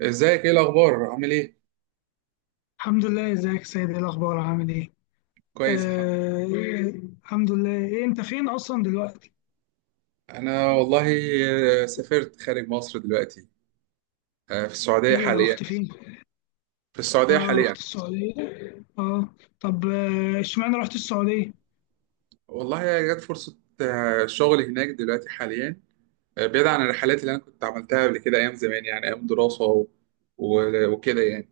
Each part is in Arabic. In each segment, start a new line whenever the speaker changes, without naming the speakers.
ازيك؟ ايه الاخبار؟ عامل ايه؟
الحمد لله، ازيك يا سيد؟ ايه الاخبار؟ عامل ايه؟
كويس، الحمد
آه، إيه، الحمد لله. إيه انت فين اصلا دلوقتي؟
لله. انا والله سافرت خارج مصر دلوقتي. في السعوديه
ايه،
حاليا.
رحت فين؟
في السعوديه
اه،
حاليا.
رحت السعوديه. اه. طب، اشمعنى رحت السعوديه؟
والله جت فرصه شغل هناك دلوقتي حاليا. بعيد عن الرحلات اللي انا كنت عملتها قبل كده ايام زمان، يعني ايام دراسه وكده يعني.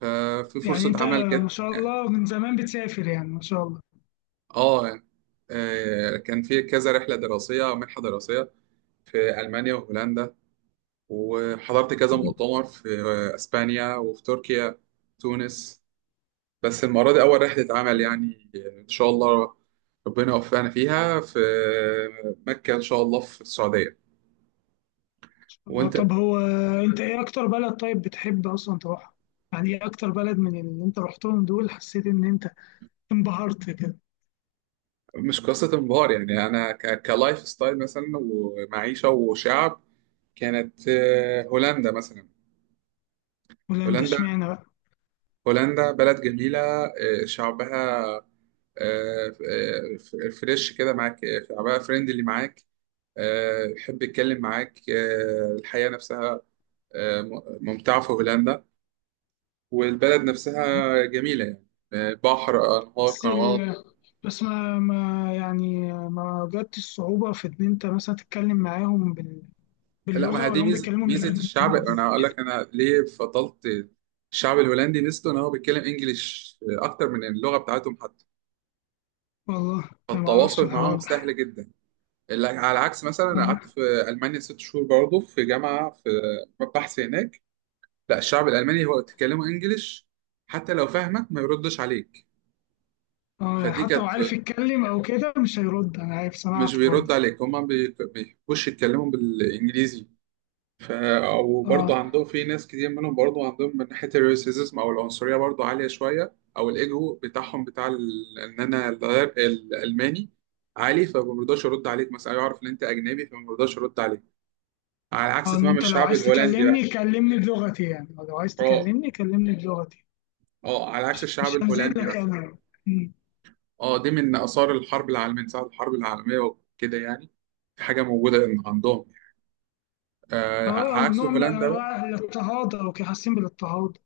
ففي
يعني
فرصه
انت،
عمل جت.
ما شاء الله من زمان بتسافر، يعني ما شاء الله.
اه يعني، كان في كذا رحله دراسيه او منحه دراسيه في المانيا وهولندا. وحضرت كذا مؤتمر في اسبانيا وفي تركيا، تونس. بس المرة دي أول رحلة عمل يعني، إن شاء الله ربنا يوفقنا فيها في مكة إن شاء الله، في السعودية. وأنت؟
طب هو، انت ايه اكتر بلد طيب بتحب اصلا تروحها؟ يعني ايه اكتر بلد من اللي انت رحتهم دول حسيت ان انت انبهرت كده؟
مش قصة انبهار يعني، أنا كلايف ستايل مثلا ومعيشة وشعب، كانت هولندا مثلا.
ولا انت
هولندا.
اشمعنى بقى؟
هولندا بلد جميلة. شعبها فريش كده معاك. شعبها فريندلي معاك، يحب يتكلم معاك. الحياة نفسها آه، ممتعة في هولندا، والبلد نفسها جميلة يعني، بحر، أنهار،
بس
قنوات.
ال... بس ما يعني ما جت الصعوبة في إن أنت مثلا تتكلم معاهم
لا، ما
باللغة،
هي
ولا
دي
هم
ميزة
بيتكلموا
ميزة الشعب.
بالإنجليزي؟
أنا هقول لك أنا ليه فضلت الشعب الهولندي. ميزته إن هو بيتكلم إنجليش أكتر من اللغة بتاعتهم حتى.
والله أنا ما أعرفش
فالتواصل
الحوار
معاهم
ده.
سهل جدا. على عكس مثلا، أنا قعدت
اه،
في ألمانيا 6 شهور برضه، في جامعة، في بحث هناك. لا، الشعب الألماني هو تكلمه إنجليش حتى لو فاهمك ما يردش عليك. فدي
حتى
كانت،
لو عارف يتكلم أو كده مش هيرد. أنا عارف،
مش
سمعت برضه.
بيرد عليك. هما بيحبوش يتكلموا بالإنجليزي. ف... وبرضه
اه،
عندهم في ناس كتير منهم، برضه عندهم من ناحية الريسيزم أو العنصرية برضه عالية شوية، أو الإيجو بتاعهم بتاع إن أنا الغير الألماني عالي، فما بيرضاش يرد عليك. مثلا يعرف إن أنت أجنبي فما بيرضاش يرد عليك، على عكس
اه، إن
تمام
أنت لو
الشعب
عايز
الهولندي بقى.
تكلمني كلمني بلغتي، يعني لو عايز
أه،
تكلمني كلمني بلغتي.
أه، على عكس الشعب
مش هنزل
الهولندي
لك
مثلا.
أنا. م.
أه، دي من آثار الحرب العالمية، من ساعة الحرب العالمية وكده يعني. في حاجة موجودة إن عندهم،
اه،
عكس
نوع من
هولندا.
أنواع الاضطهاد أو كده، حاسين بالاضطهاد.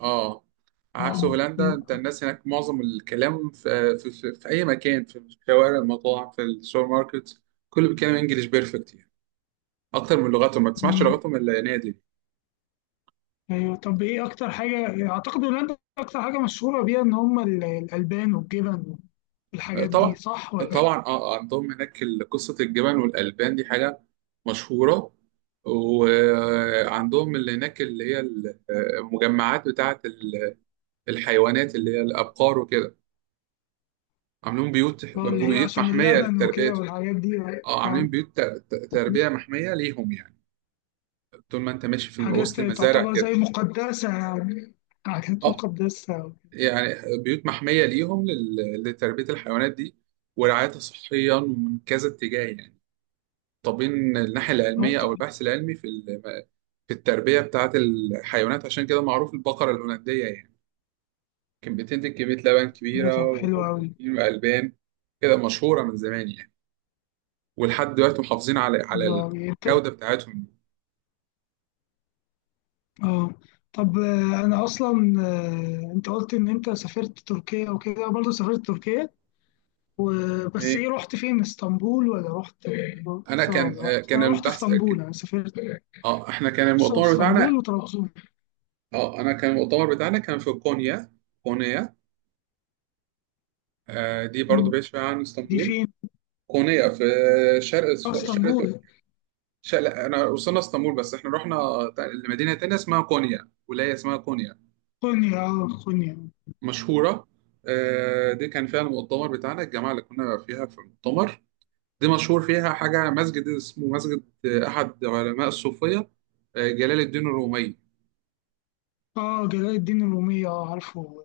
اه، عكس هولندا، انت
كده.
الناس هناك معظم الكلام، في اي مكان، في الشوارع، المطاعم، في السوبر ماركت، كله بيتكلم انجليش بيرفكت يعني، اكتر من لغتهم. ما تسمعش لغتهم الا نادي.
ايوه، طب ايه اكتر حاجه؟ اعتقد هولندا اكتر حاجه مشهوره بيها ان هم الالبان والجبن والحاجات دي،
طبعا،
صح ولا؟
طبعا، اه. عندهم هناك قصة الجبن والالبان دي حاجة مشهورة. وعندهم اللي هناك، اللي هي المجمعات بتاعة الحيوانات، اللي هي الابقار وكده، عاملين بيوت،
اللي هي
بيوت
عشان
محمية
اللبن
للتربية.
وكده والحاجات دي آه،
اه،
آه،
عاملين بيوت تربية محمية ليهم يعني، طول ما انت ماشي في وسط
حاجات
المزارع
تعتبر زي
كده.
مقدسه يعني، حاجات
اه
مقدسه.
يعني، بيوت محمية ليهم لتربية الحيوانات دي، ورعايتها صحيا ومن كذا اتجاه يعني. طابين الناحية
اه،
العلمية أو
طب.
البحث العلمي في في التربية بتاعة الحيوانات. عشان كده معروف البقرة الهولندية يعني، كانت بتنتج كمية لبن
ايه،
كبيرة،
طب حلو قوي.
والبروتين والألبان كده مشهورة من زمان يعني. ولحد دلوقتي محافظين على
حلو قوي. انت،
الجودة بتاعتهم.
اه، طب، انا اصلا آه، انت قلت ان انت سافرت تركيا وكده، برضه سافرت تركيا وبس
ايه.
ايه رحت فين؟ اسطنبول ولا رحت
أنا
بورصة
كان
ولا
آه،
رحت؟
كان
انا رحت
البحث كان-
اسطنبول، انا سافرت
اه احنا كان
بورصة
المؤتمر بتاعنا
واسطنبول وطرابزون.
اه انا كان المؤتمر بتاعنا كان في كونيا. كونيا، دي برضو
م،
بعيد شويه عن
دي
اسطنبول.
فين؟
كونيا في شرق، شرق
اسطنبول.
انا وصلنا اسطنبول، بس احنا رحنا تا- لمدينه تانية اسمها كونيا، ولايه اسمها كونيا،
خنيا، اه، خنيا.
مشهوره. دي كان فيها المؤتمر بتاعنا، الجماعه اللي كنا فيها في المؤتمر. دي مشهور فيها حاجه، مسجد اسمه مسجد احد علماء الصوفيه، جلال الدين الرومي.
اه، جلال الدين الرومية. اه، عارفه،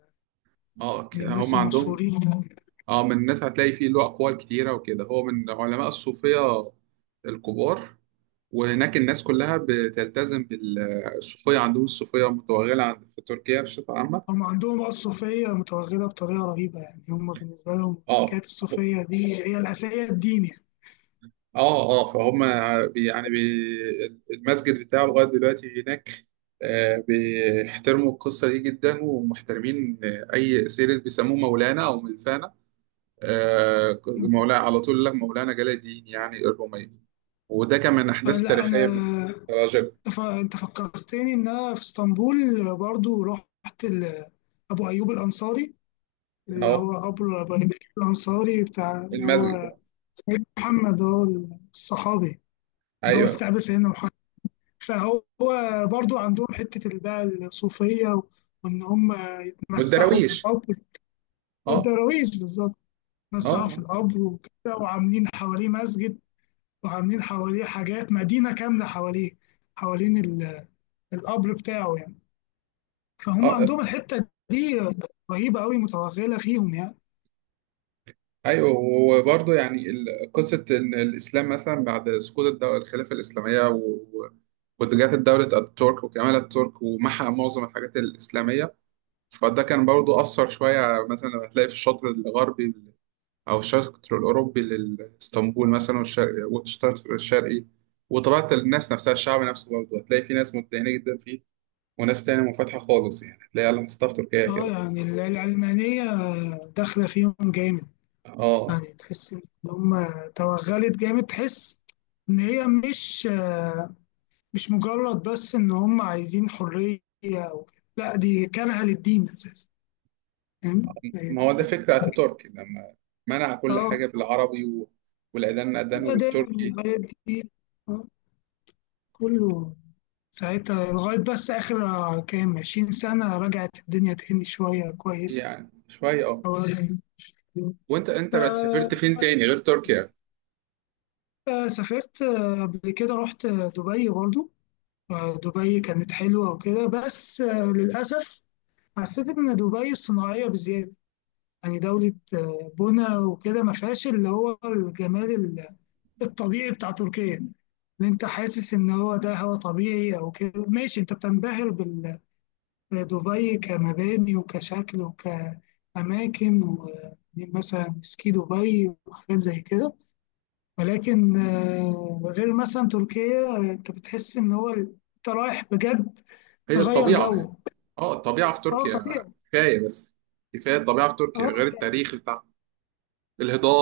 اه،
من
هم
الناس
عندهم،
المشهورين.
اه، من الناس هتلاقي فيه له أقوال كتيرة وكده، هو من علماء الصوفية الكبار. وهناك الناس كلها بتلتزم بالصوفية. عندهم الصوفية متوغلة في تركيا بصفة عامة.
هم عندهم بقى الصوفية متوغلة بطريقة رهيبة، يعني هم بالنسبة لهم
اه،
حكاية الصوفية دي هي الأساسية، الدين يعني.
اه، اه، فهم يعني بي المسجد بتاعه لغاية دلوقتي هناك. بيحترموا القصة دي جدا، ومحترمين أي سيرة، بيسموه مولانا أو ملفانا. مولانا على طول لك، مولانا جلال الدين يعني الرومية. وده كان من أحداث
فلا،
تاريخية
أنا،
من الرجل.
أنت أنت فكرتني إن أنا في اسطنبول برضو رحت أبو أيوب الأنصاري، اللي
أه.
هو أبو الأنصاري بتاع اللي
المسجد.
هو سيدنا محمد، هو الصحابي اللي هو
أيوه.
استقبل سيدنا محمد. فهو برضو عندهم حتة بقى الصوفية، وإن هم مسحوا في
والدراويش.
القبر.
أه،
الدراويش بالظبط. مسحوا في
أه،
القبر وكده، وعاملين حواليه مسجد، وعاملين حواليه حاجات، مدينة كاملة حواليه، حوالين القبر بتاعه يعني. فهم
أه،
عندهم الحتة دي رهيبة أوي، متوغلة فيهم يعني.
أيوه. وبرضه يعني قصة إن الإسلام مثلا بعد سقوط الدولة، الخلافة الإسلامية، واتجاهات الدولة الترك وكمال الترك ومحى معظم الحاجات الإسلامية. فده كان برضه أثر شوية، مثلا لما تلاقي في الشطر الغربي، أو الشرق الأوروبي لإسطنبول مثلا، والشرق الشرقي. وطبيعة الناس نفسها، الشعب نفسه برضه هتلاقي في ناس متدينة جدا فيه، وناس تانية منفتحة خالص يعني. هتلاقي على مصطلح تركيا
اه،
كده،
يعني العلمانية داخلة فيهم جامد.
اه.
يعني تحس إن هم توغلت جامد، تحس إن هي مش مجرد بس إن هم عايزين حرية أو كده. لا، دي كارهة للدين أساسا. فاهم، هي
ما
دي
هو ده
الفكرة.
فكرة أتاتورك، لما منع كل
اه،
حاجة بالعربي، والأذان أذانه
والأديان
بالتركي،
والحاجات دي، آه، كله ساعتها، لغاية بس آخر كام 20 سنة رجعت الدنيا تهني شوية كويس
يعني شوية اه.
أو-
وأنت بقى سافرت فين
فبس،
تاني غير تركيا؟
سافرت قبل كده رحت دبي برضو. دبي كانت حلوة وكده بس للأسف حسيت إن دبي صناعية بزيادة. يعني دولة بنا وكده، ما فيهاش اللي هو الجمال الطبيعي بتاع تركيا. اللي أنت حاسس إن هو ده هو طبيعي أو كده. ماشي، أنت بتنبهر بدبي، كمباني وكشكل وكأماكن، ومثلا سكي دبي وحاجات زي كده. ولكن غير مثلا تركيا، انت بتحس ان هو انت رايح بجد،
هي
تغير
الطبيعة يعني.
جو.
اه، الطبيعة في
اه،
تركيا
طبيعي.
كفاية بس. كفاية، الطبيعة في تركيا،
اه.
غير التاريخ بتاع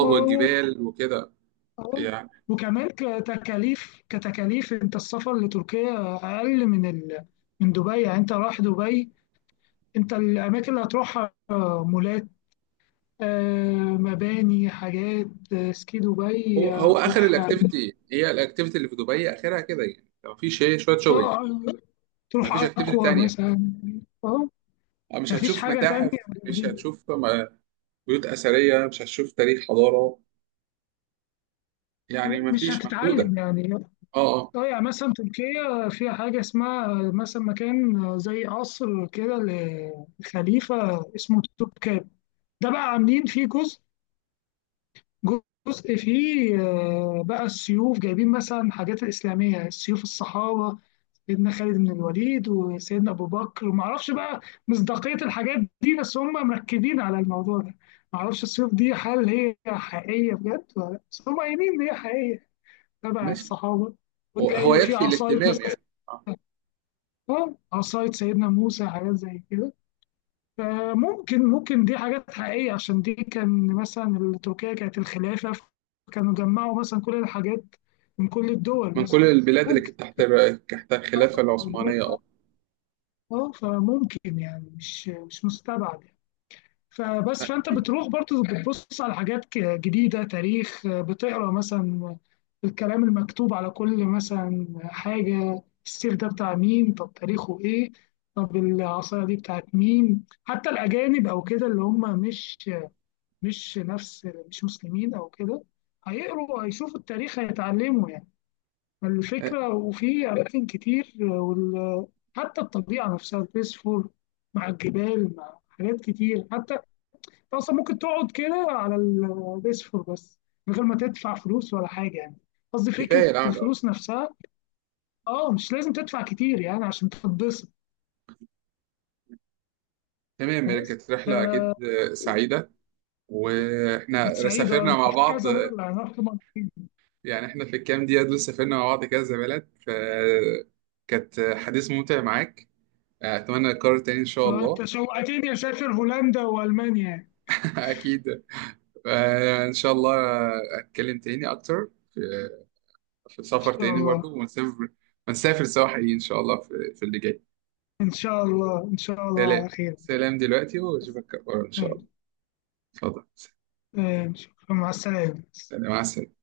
آه، آه.
والجبال وكده
اه.
يعني.
وكمان كتكاليف، انت السفر لتركيا اقل من من دبي. يعني انت رايح دبي، انت الاماكن اللي هتروحها مولات، آه، مباني، حاجات، سكي
هو
دبي،
هو اخر
هتروح. اه،
الاكتيفيتي، هي الاكتيفيتي اللي في دبي اخرها كده يعني. ما فيش، ايه، شويه شوبينج،
اه،
ما
تروح
فيش اكتيفيتي
اكوا
تانية.
مثلا. اه،
مش
مفيش
هتشوف
حاجه تانية.
متاحف. مش هتشوف بيوت اثريه. مش هتشوف تاريخ، حضاره يعني. ما
مش
فيش، محدوده.
هتتعلم يعني.
اه، اه،
اه، يعني مثلا تركيا فيها حاجة اسمها، مثلا، مكان زي قصر كده لخليفة اسمه توبكاب. ده بقى عاملين فيه جزء، جزء فيه بقى السيوف، جايبين مثلا حاجات الإسلامية، سيوف الصحابة، سيدنا خالد بن الوليد وسيدنا أبو بكر، ومعرفش بقى مصداقية الحاجات دي، بس هم مركزين على الموضوع ده. معرفش السيوف دي هل هي حقيقية بجد ولا لأ، بس هم قايلين إن هي حقيقية تبع
ماشي.
الصحابة.
هو هو
وتلاقي في
يكفي
عصاية
الاهتمام
مثلا.
يعني. آه.
اه، عصاية سيدنا موسى، حاجات زي كده. فممكن دي حاجات حقيقية، عشان دي كان مثلا تركيا كانت الخلافة، كانوا جمعوا مثلا كل الحاجات من كل الدول
من
مثلا.
كل البلاد اللي
ممكن.
كانت تحت تحت الخلافه العثمانيه،
اه،
اه.
فممكن يعني مش مستبعد يعني. فبس، فانت
اكيد.
بتروح برضه بتبص على حاجات جديدة، تاريخ بتقرا مثلا، الكلام المكتوب على كل مثلا حاجة، السيف ده بتاع مين؟ طب تاريخه إيه؟ طب العصاية دي بتاعت مين؟ حتى الأجانب أو كده اللي هم مش مسلمين أو كده، هيقروا، هيشوفوا التاريخ، هيتعلموا يعني
آه،
الفكرة، وفي أماكن كتير. حتى الطبيعة نفسها، البيسفور مع الجبال، مع حاجات كتير. حتى انت اصلا ممكن تقعد كده على البيسفور بس، من غير ما تدفع فلوس ولا حاجه يعني، قصدي فكره
كفايه القعده. آه.
الفلوس نفسها. اه، مش لازم تدفع كتير يعني عشان تتبسط.
تمام،
بس،
كانت رحله اكيد
آه،
سعيده،
كانت
واحنا
سعيده.
سافرنا
أنا
مع
رحت
بعض.
كذا مره يعني، رحت مرتين.
يعني احنا في الكام دقيقة دول سافرنا مع بعض كذا بلد، فكانت حديث ممتع معاك. أتمنى نكرر تاني إن شاء الله.
وانت شوقتني اسافر هولندا والمانيا يعني.
أكيد. إن شاء الله. أتكلم تاني أكتر في
ان
سفر
شاء
تاني برضه،
الله،
ونسافر، ونسافر سوا حقيقي إن شاء الله، في اللي جاي.
ان شاء الله، ان شاء الله على
سلام،
خير.
سلام دلوقتي، وأشوفك إن شاء الله.
آه،
اتفضل.
شكرا، مع السلامه.
سلام، مع السلامة.